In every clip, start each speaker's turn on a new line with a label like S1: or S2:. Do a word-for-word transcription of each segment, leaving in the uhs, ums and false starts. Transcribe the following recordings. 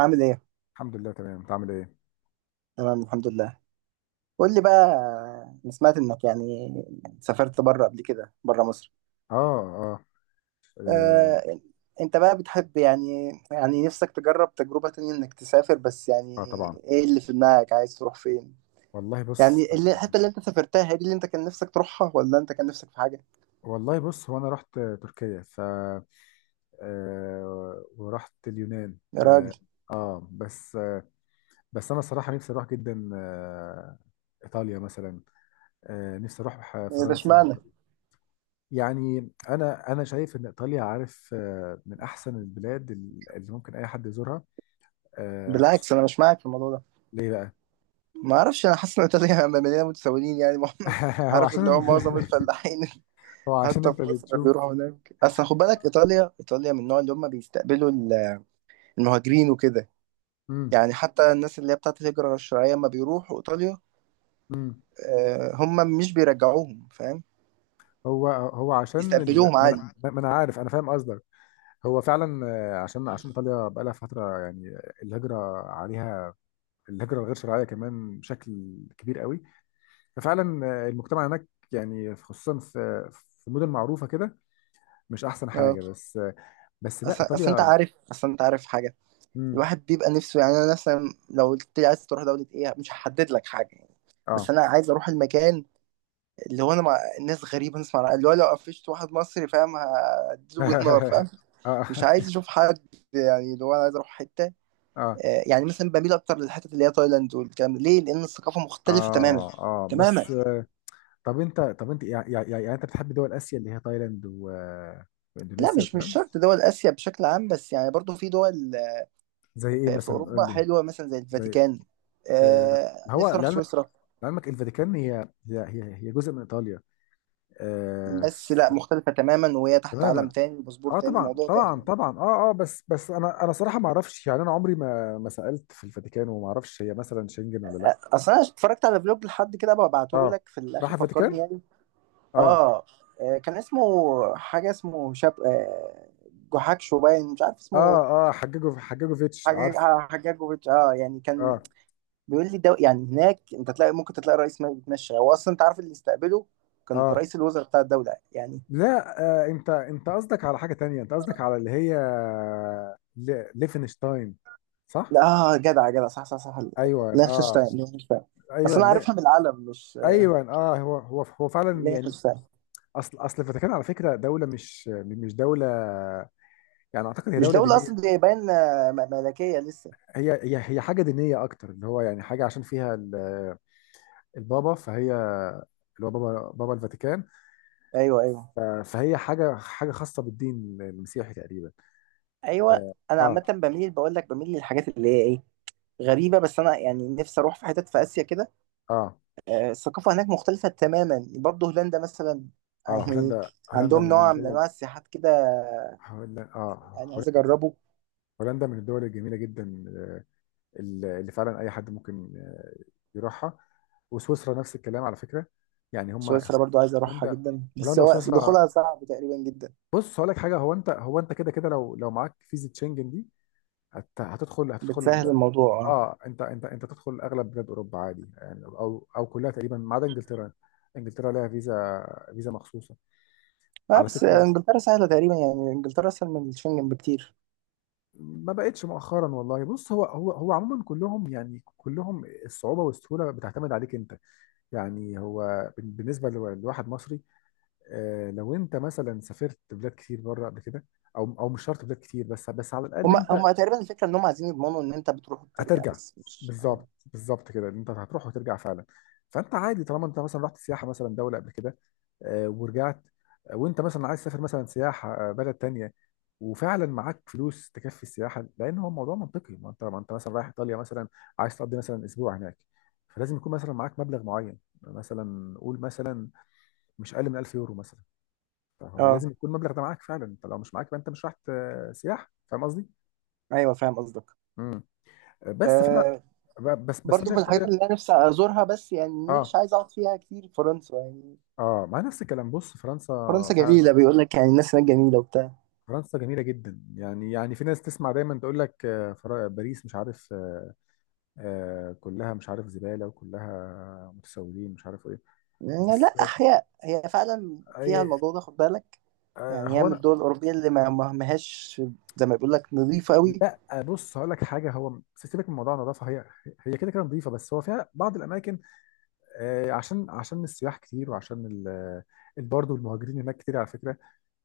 S1: عامل ايه؟
S2: الحمد لله، تمام. انت عامل ايه؟
S1: تمام، الحمد لله. قول لي بقى. انا سمعت انك يعني سافرت بره قبل كده، بره مصر.
S2: اه، اه، اه,
S1: آه، انت بقى بتحب يعني يعني نفسك تجرب تجربة تانية انك تسافر بس
S2: آه
S1: يعني.
S2: طبعا.
S1: ايه اللي في دماغك؟ عايز تروح فين؟
S2: والله بص.
S1: يعني اللي- الحتة اللي انت سافرتها هي دي اللي انت كان نفسك تروحها، ولا انت كان نفسك في حاجة؟
S2: والله بص هو انا رحت تركيا ف آه ورحت اليونان،
S1: يا
S2: اه,
S1: راجل.
S2: آه بس آه، بس انا صراحة نفسي اروح جدا آه ايطاليا مثلا، آه نفسي اروح
S1: إيه ده،
S2: فرنسا.
S1: اشمعنى؟
S2: يعني انا انا شايف ان ايطاليا، عارف، آه من احسن البلاد اللي ممكن اي حد يزورها، آه
S1: بالعكس،
S2: خصوصا.
S1: انا مش معاك في الموضوع ده.
S2: ليه بقى؟
S1: ما اعرفش، انا حاسس ان ايطاليا مليانة متسولين يعني
S2: هو
S1: عارف اللي هو
S2: عشان
S1: معظم الفلاحين
S2: هو عشان
S1: حتى
S2: انت
S1: في مصر
S2: بتشوف.
S1: بيروحوا هناك. اصل خد بالك، ايطاليا ايطاليا من النوع اللي هم بيستقبلوا ال- المهاجرين وكده.
S2: مم.
S1: يعني حتى الناس اللي هي بتاعت الهجرة غير الشرعية، لما بيروحوا ايطاليا،
S2: مم.
S1: آه، هم مش بيرجعوهم، فاهم.
S2: هو هو عشان ال...
S1: بيستقبلوهم
S2: ما غصب انا
S1: عادي.
S2: عنه، ما انا عارف، انا فاهم قصدك. هو فعلا آه، عشان عشان ايطاليا بقالها فتره يعني الهجره عليها، الهجره الغير شرعيه كمان بشكل كبير قوي. ففعلا آه، المجتمع هناك يعني خصوصا في في مدن معروفه كده مش احسن
S1: اه.
S2: حاجه بس آه. بس لا، بس
S1: اصل اصل
S2: ايطاليا
S1: انت
S2: بس
S1: عارف،
S2: لا.
S1: اصل انت عارف حاجة.
S2: امم
S1: الواحد بيبقى نفسه، يعني انا مثلا لو قلت لي عايز تروح دولة ايه، مش هحدد لك حاجة يعني.
S2: اه.
S1: بس انا عايز اروح المكان اللي هو انا مع ناس غريبة، نسمع رأي- اللي هو لو قفشت واحد مصري فاهم هديله بالنار، فاهم.
S2: اه، اه،
S1: مش عايز اشوف حد. يعني اللي هو انا عايز اروح حتة،
S2: اه،
S1: آه، يعني مثلا بميل اكتر للحتت اللي هي تايلاند والكلام ده. ليه؟ لان الثقافه مختلفه تماما،
S2: اه، اه، بس بس
S1: تماما.
S2: آه، طب انت، طب انت يعني, يعني يعني انت بتحب دول اسيا اللي هي تايلاند و...
S1: لا،
S2: واندونيسيا
S1: مش مش
S2: والكلام؟
S1: شرط دول اسيا بشكل عام، بس يعني برضو في دول آه،
S2: زي ايه
S1: في في
S2: مثلا،
S1: اوروبا
S2: قول لي؟
S1: حلوه، مثلا زي
S2: زي
S1: الفاتيكان.
S2: آه،
S1: آه
S2: هو
S1: نفسي اروح
S2: لعلمك،
S1: سويسرا.
S2: لعلمك الفاتيكان هي هي هي هي جزء من ايطاليا آه،
S1: بس
S2: ف-
S1: لا، مختلفه تماما، وهي تحت عالم
S2: تماما.
S1: تاني، باسبور
S2: اه
S1: تاني،
S2: طبعا
S1: موضوع
S2: طبعا
S1: تاني.
S2: طبعا اه اه، بس بس انا انا صراحه ما اعرفش يعني، انا عمري ما ما سالت في الفاتيكان وما اعرفش هي مثلا شنجن ولا لا.
S1: اصل انا اتفرجت على فلوج لحد كده، ببعته
S2: اه.
S1: لك في
S2: راح
S1: الاخر، فكرني
S2: الفاتيكان.
S1: يعني.
S2: اه،
S1: اه. آه، كان اسمه حاجه، اسمه شاب، آه، جوحكشو، باين مش عارف اسمه.
S2: اه. اه حججوا حججوا فيتش،
S1: حاجة
S2: عارف.
S1: حاجة جوفيتش. اه، يعني كان
S2: اه،
S1: بيقول لي ده يعني هناك انت تلاقي، ممكن تلاقي رئيس ما بيتمشى، هو اصلا انت عارف اللي استقبله كان
S2: اه،
S1: رئيس الوزراء بتاع الدوله يعني.
S2: لا. آه، انت انت قصدك على حاجه تانية، انت قصدك على اللي هي ل- ليفنشتاين، صح؟
S1: لا، آه، جدع جدع، صح صح صح.
S2: ايوه، اه.
S1: لينخشتاين لينخشتاين. بس
S2: ايوه،
S1: انا عارفها من العلم، مش
S2: ايوه، اه. هو هو هو فعلا يعني.
S1: لينخشتاين.
S2: اصل اصل الفاتيكان على فكره دوله، مش مش دوله يعني، اعتقد هي
S1: مش
S2: دوله
S1: دوله اصلا،
S2: دينيه.
S1: دي باين آه، م- ملكيه لسه.
S2: هي هي هي حاجه دينيه اكتر، اللي هو يعني حاجه عشان فيها ال- البابا، فهي اللي هو بابا بابا الفاتيكان.
S1: ايوه ايوه
S2: ف- فهي حاجه حاجه خاصه بالدين المسيحي تقريبا.
S1: ايوه. انا عامه
S2: اه،
S1: بميل، بقول لك بميل للحاجات اللي هي ايه، غريبه. بس انا يعني نفسي اروح في حتت في اسيا كده،
S2: اه،
S1: آه، الثقافه هناك مختلفه تماما. برضه هولندا مثلا،
S2: اه، آه،
S1: يعني
S2: هولندا هولندا
S1: عندهم
S2: من
S1: نوع من
S2: الدول.
S1: انواع السياحات كده،
S2: هولندا، اه،
S1: يعني عايز اجربه.
S2: هولندا من الدول الجميله جدا اللي فعلا اي حد ممكن آه، يروحها. وسويسرا نفس الكلام على فكره، يعني هم.
S1: سويسرا برضو عايز اروحها
S2: هولندا
S1: جدا، بس
S2: هولندا
S1: هو
S2: وسويسرا.
S1: دخولها صعب تقريبا جدا.
S2: بص هقول لك حاجه، هو انت هو انت كده كده، لو لو معاك فيزا شنجن دي هت- هتدخل
S1: بتسهل
S2: هتدخل
S1: الموضوع، اه.
S2: اه، انت انت انت تدخل اغلب بلاد اوروبا عادي يعني، او او كلها تقريبا ما عدا انجلترا. انجلترا لها فيزا فيزا مخصوصه
S1: آه،
S2: على
S1: بس
S2: فكره،
S1: انجلترا سهله تقريبا، يعني انجلترا اسهل من الشنجن بكتير.
S2: ما بقتش مؤخرا. والله بص، هو هو هو عموما كلهم، يعني كلهم الصعوبة والسهولة بتعتمد عليك انت. يعني هو بن- بالنسبة لو- لواحد مصري آه، لو انت مثلا سافرت بلاد كتير بره قبل كده، او او مش شرط بلاد كتير، بس بس على الاقل
S1: هما
S2: انت
S1: هما تقريبا الفكره ان هما عايزين يضمنوا ان انت بتروح وبترجع،
S2: هترجع.
S1: بس مش. اه.
S2: بالظبط بالظبط كده، انت هتروح وترجع فعلا. فانت عادي طالما انت مثلا رحت سياحه مثلا دوله قبل كده آه، ورجعت آه، وانت مثلا عايز تسافر مثلا سياحه آه، بلد تانية، وفعلا معاك فلوس تكفي السياحه، لان هو الموضوع منطقي. ما انت ما انت مثلا رايح ايطاليا مثلا، عايز تقضي مثلا اسبوع هناك، فلازم يكون مثلا معاك مبلغ معين، مثلا قول مثلا مش اقل من 1000 يورو مثلا. فهو
S1: اه،
S2: لازم يكون المبلغ ده معاك فعلا، انت لو مش معاك يبقى انت مش رايح آه، سياحه. فاهم قصدي؟
S1: ايوه، فاهم قصدك.
S2: امم بس فانا
S1: آه،
S2: ب- بس بس انا
S1: برضو من
S2: شايف
S1: الحاجات
S2: ايطاليا.
S1: اللي انا نفسي ازورها، بس يعني
S2: اه،
S1: مش عايز اقعد فيها كتير. فرنسا يعني،
S2: اه، مع نفس الكلام. بص فرنسا،
S1: فرنسا
S2: فعلا
S1: جميله، بيقول لك يعني الناس هناك جميله وبتاع.
S2: فرنسا جميله جدا. يعني يعني في ناس تسمع دايما تقول لك آه، فرا- باريس مش عارف آه، آه، كلها مش عارف زباله وكلها متسولين مش عارف ايه،
S1: يعني لا،
S2: بس آه.
S1: احياء هي فعلا فيها
S2: أي
S1: الموضوع ده، خد بالك.
S2: آه،
S1: يعني هي
S2: هو
S1: من
S2: انا،
S1: الدول الأوروبية اللي ما ما- ماهاش زي ما بيقول لك نظيفة قوي.
S2: لا آه، بص هقول لك حاجه، هو سيبك من موضوع النظافه. هي هي كده كده نظيفه، بس هو فيها بعض الاماكن آه، عشان عشان السياح كتير، وعشان ال برضه المهاجرين هناك كتير على فكره،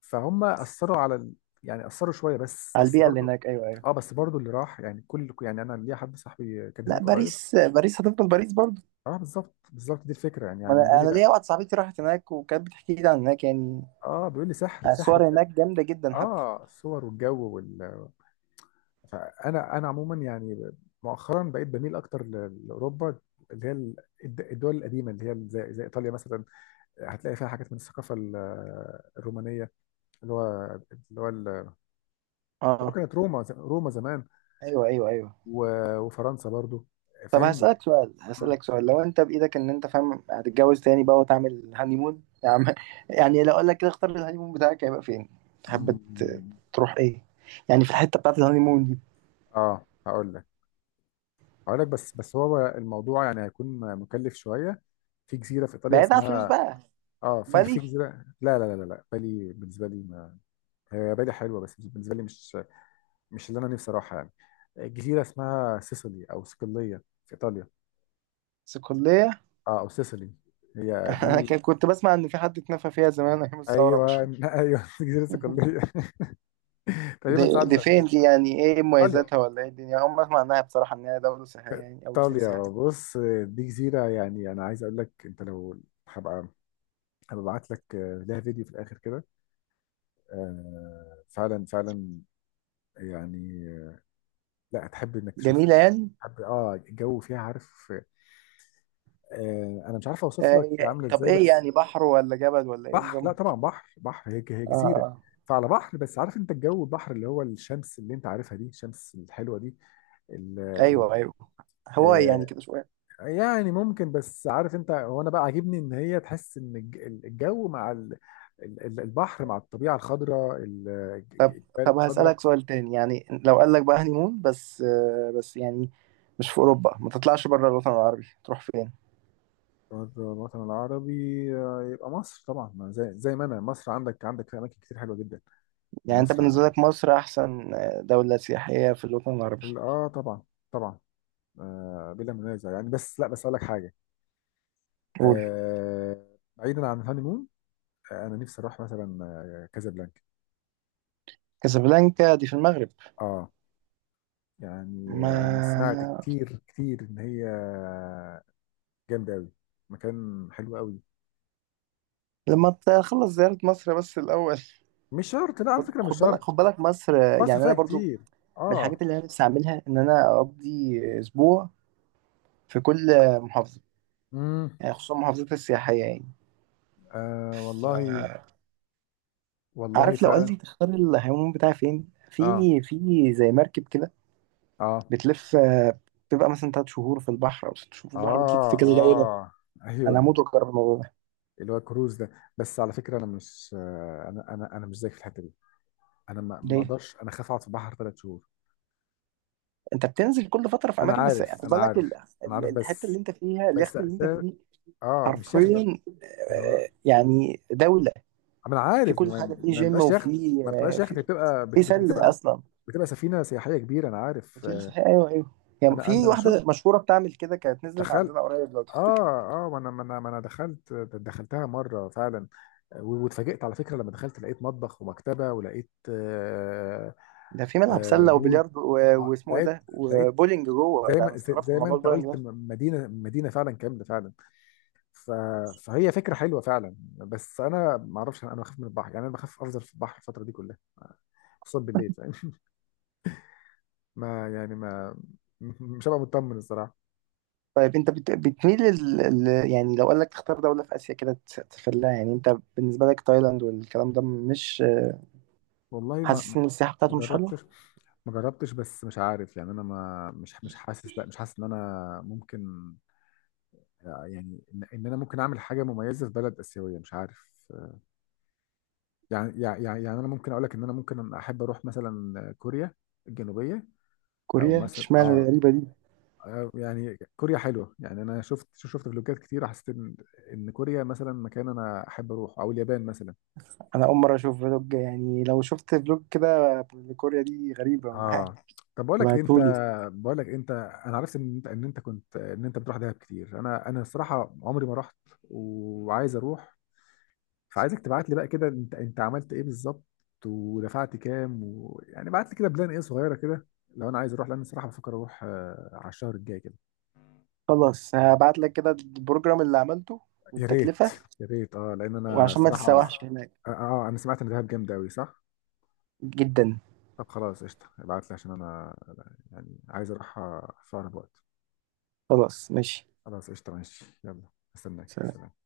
S2: فهم اثروا على ال- يعني اثروا شويه بس،
S1: على
S2: بس
S1: البيئة اللي
S2: برضه.
S1: هناك، أيوه أيوه.
S2: اه، بس برضو اللي راح يعني، كل يعني انا ليا حد صاحبي كان
S1: لا،
S2: هناك قريب.
S1: باريس، باريس هتفضل باريس برضه.
S2: اه، بالظبط بالظبط دي الفكره يعني،
S1: ما
S2: يعني بيقول
S1: أنا
S2: لي
S1: أنا
S2: لا.
S1: ليا واحدة صاحبتي راحت هناك وكانت بتحكي لي عن هناك يعني.
S2: اه، بيقول لي سحر سحر
S1: الصور
S2: بجد.
S1: هناك جامدة جدا حتى.
S2: اه، الصور والجو وال، فانا انا عموما يعني مؤخرا بقيت بميل اكتر ل- لاوروبا اللي هي ال- الد- الدول القديمه، اللي هي زي زي ايطاليا مثلا، هتلاقي فيها حاجات من الثقافه ال- الرومانيه، اللي هو اللي هو ال- اللي هو
S1: أه،
S2: كانت روما ز- روما زمان.
S1: أيوه أيوه أيوه.
S2: و- وفرنسا برضو،
S1: طب
S2: فاهم.
S1: هسألك سؤال
S2: مم.
S1: هسألك سؤال، لو أنت بإيدك، إن أنت فاهم، هتتجوز تاني بقى وتعمل هانيمون يا عم يعني لو أقول لك كده اختار الهانيمون بتاعك، هيبقى فين؟ تحب ت-
S2: مم.
S1: تروح إيه؟ يعني في الحتة بتاعت الهانيمون دي.
S2: اه هقول لك، اقول لك، بس بس هو الموضوع يعني هيكون مكلف شويه. في جزيره في ايطاليا
S1: بعيد عن الفلوس
S2: اسمها،
S1: بقى.
S2: اه في في
S1: بالي،
S2: جزيره، لا، لا، لا، لا، لا، بالي، بالنسبه لي ما هي بالي حلوه، بس بالنسبه لي مش مش اللي انا نفسي اروحها يعني. جزيره اسمها سيسيلي او صقليه في ايطاليا.
S1: بس كلية.
S2: اه، او سيسيلي، هي
S1: انا
S2: دي.
S1: كان- كنت بسمع ان في حد اتنفى فيها زمان ايام الثوره،
S2: ايوه
S1: مش؟
S2: ايوه جزيره صقليه. تقريبا
S1: دي,
S2: ساعه
S1: دي فين
S2: زيتون.
S1: دي؟ يعني ايه
S2: ايطاليا
S1: مميزاتها ولا ايه الدنيا؟ اول ما اسمع عنها بصراحه انها دوله سياحيه يعني، او جزيره
S2: ايطاليا
S1: سياحيه.
S2: بص، دي جزيره يعني، انا عايز اقول لك انت لو، هبقى هبعت لك لها فيديو في الاخر كده، آه فعلا فعلا يعني، لا هتحب انك تشوفها.
S1: جميله يعني؟
S2: هتحب، اه. الجو فيها عارف، آه انا مش عارف اوصف لك
S1: آه.
S2: هي عامله
S1: طب
S2: ازاي
S1: ايه
S2: بس.
S1: يعني، بحر ولا جبل ولا ايه
S2: بحر،
S1: نظام؟
S2: لا طبعا بحر بحر، هي هي
S1: آه
S2: جزيره.
S1: آه.
S2: فعلى بحر، بس عارف انت الجو، البحر اللي هو الشمس اللي انت عارفها دي، الشمس الحلوه دي، ال- و-
S1: ايوه ايوه. هو يعني
S2: آه
S1: كده شويه.
S2: يعني ممكن، بس عارف انت، هو انا بقى عاجبني ان هي تحس ان الج- الجو مع ال- ال- البحر مع الطبيعه الخضراء، ال-
S1: طب
S2: الجبال
S1: طب
S2: الخضراء.
S1: هسألك سؤال تاني، يعني لو قال لك بقى هنيمون بس آه بس يعني مش في اوروبا، ما تطلعش بره الوطن العربي، تروح فين؟
S2: الوطن العربي آه، يبقى مصر طبعا، ما زي زي ما انا، مصر عندك عندك في اماكن كتير حلوه جدا.
S1: يعني انت
S2: مصر
S1: بالنسبه
S2: ع-
S1: لك مصر احسن آه، دوله سياحيه في الوطن العربي؟
S2: اه طبعا طبعا. آه بلا منازع يعني. بس لا، بس اقول لك حاجه،
S1: قول.
S2: آه بعيدا عن الهانيمون، آه انا نفسي اروح مثلا آه، كازابلانكا.
S1: كازابلانكا دي في المغرب.
S2: اه، يعني
S1: ما
S2: انا سمعت كتير كتير ان هي جامده قوي، مكان حلو قوي.
S1: لما تخلص زيارة مصر بس الأول.
S2: مش شرط، لا على
S1: خد
S2: فكره،
S1: خد
S2: مش
S1: بالك
S2: شرط.
S1: خد بالك مصر.
S2: مصر
S1: يعني
S2: فيها
S1: أنا برضو من
S2: كتير. اه.
S1: الحاجات اللي أنا نفسي أعملها إن أنا أقضي أسبوع في كل محافظة،
S2: امم
S1: يعني خصوصا المحافظات السياحية يعني.
S2: آه
S1: ف-
S2: والله، والله
S1: عارف، لو قال
S2: فعلا.
S1: لي تختار الهيموم بتاعي فين؟
S2: اه،
S1: في في زي مركب كده،
S2: اه،
S1: بتلف، بتبقى مثلا تلات شهور في البحر أو ست شهور في
S2: اه،
S1: البحر، بتلف في كذا دولة.
S2: اه،
S1: أنا
S2: ايوه.
S1: هموت وأجرب الموضوع ده.
S2: اللي هو كروز ده. بس على فكره، انا مش آه، انا انا انا مش زيك في الحته دي. انا ما ما
S1: ليه؟
S2: اقدرش، انا خاف اقعد في البحر ثلاث شهور.
S1: انت بتنزل كل فتره في
S2: انا
S1: اماكن، بس
S2: عارف
S1: خد
S2: انا
S1: بالك ال-
S2: عارف انا
S1: ال-
S2: عارف
S1: الحته اللي
S2: بس،
S1: انت فيها،
S2: بس
S1: اليخت اللي انت
S2: اساس،
S1: فيه
S2: اه مش يخت بقى.
S1: حرفيا
S2: ما هو،
S1: آه، يعني دوله.
S2: ما انا
S1: في
S2: عارف،
S1: كل
S2: ما
S1: حاجه، في
S2: ما
S1: جيم،
S2: بيبقاش يخت.
S1: وفي
S2: ما
S1: آه،
S2: بتبقاش يخت،
S1: في
S2: بتبقى بت-
S1: في
S2: بت-
S1: سله
S2: بتبقى
S1: اصلا،
S2: بتبقى سفينه سياحيه كبيره، انا عارف
S1: في
S2: آه.
S1: صحيح، ايوه ايوه. يعني
S2: انا
S1: في
S2: انا شفت،
S1: واحده مشهوره بتعمل كده كانت نزلت
S2: تخيل.
S1: عندنا قريب لو تفتكر،
S2: اه، اه، ما انا ما انا ما انا دخلت، دخلتها مره فعلا، و- واتفاجئت على فكره، لما دخلت لقيت مطبخ ومكتبه ولقيت آه.
S1: ده في ملعب
S2: آه
S1: سله
S2: بول،
S1: وبلياردو و-
S2: آه
S1: واسمه ايه
S2: لقيت
S1: ده،
S2: لقيت
S1: وبولينج جوه
S2: زي
S1: ده. انا
S2: ما زي
S1: استغربت
S2: زي
S1: من
S2: ما
S1: موضوع
S2: انت
S1: البولينج
S2: قلت
S1: ده.
S2: م- مدينه مدينه فعلا كامله فعلا. ف فهي فكره حلوه فعلا، بس انا ما اعرفش، انا بخاف من البحر يعني، انا بخاف افضل في البحر الفتره دي كلها خصوصا بالليل، فاهم؟ ما يعني ما، مش هبقى مطمن الصراحه.
S1: طيب انت بت... بتميل ال... ال... يعني لو قال لك تختار دوله في اسيا كده، تس- تفلها يعني، انت بالنسبه لك تايلاند والكلام ده، مش
S2: والله، ما
S1: حاسس ان السياحه
S2: ما
S1: بتاعته مش حلوه؟
S2: جربتش ما جربتش، بس مش عارف يعني، انا ما مش مش حاسس، لا مش حاسس ان انا ممكن يعني، ان إن انا ممكن اعمل حاجه مميزه في بلد اسيويه، مش عارف. يعني يعني يعني يعني انا ممكن اقول لك ان انا ممكن احب اروح مثلا كوريا الجنوبيه، او
S1: كوريا،
S2: مثلا، مم،
S1: اشمعنى
S2: اه، اشمعنى؟
S1: الغريبه دي؟
S2: آه، يعني كوريا حلوه يعني، انا شفت شفت فلوجات كتير، حسيت ان ان كوريا مثلا مكان انا احب اروح، او اليابان مثلا.
S1: انا اول مره اشوف فلوج، يعني لو شفت فلوج كده لكوريا دي غريبه
S2: اه. طب بقول لك إيه، انت
S1: ابعتهولي.
S2: بقول لك إيه، انت انا عرفت ان انت ان انت كنت، ان انت بتروح دهب كتير. انا، انا الصراحه عمري ما رحت وعايز اروح. فعايزك تبعت لي بقى كده، انت انت عملت ايه بالظبط ودفعت كام و... يعني بعت لي كده بلان ايه صغيره كده لو انا عايز اروح، لان الصراحه بفكر اروح آه، على الشهر الجاي كده.
S1: خلاص هبعت لك كده البروجرام اللي عملته
S2: يا ريت
S1: والتكلفه،
S2: يا ريت اه، لان انا
S1: وعشان ما
S2: صراحه،
S1: تتسوحش هناك.
S2: اه آه، انا سمعت ان دهب جامد قوي صح.
S1: جدا.
S2: طب خلاص قشطه، ابعت لي عشان انا يعني عايز اروح آه، في اقرب وقت.
S1: خلاص ماشي.
S2: خلاص قشطة، ماشي. يلا، استناك،
S1: سلام.
S2: سلام.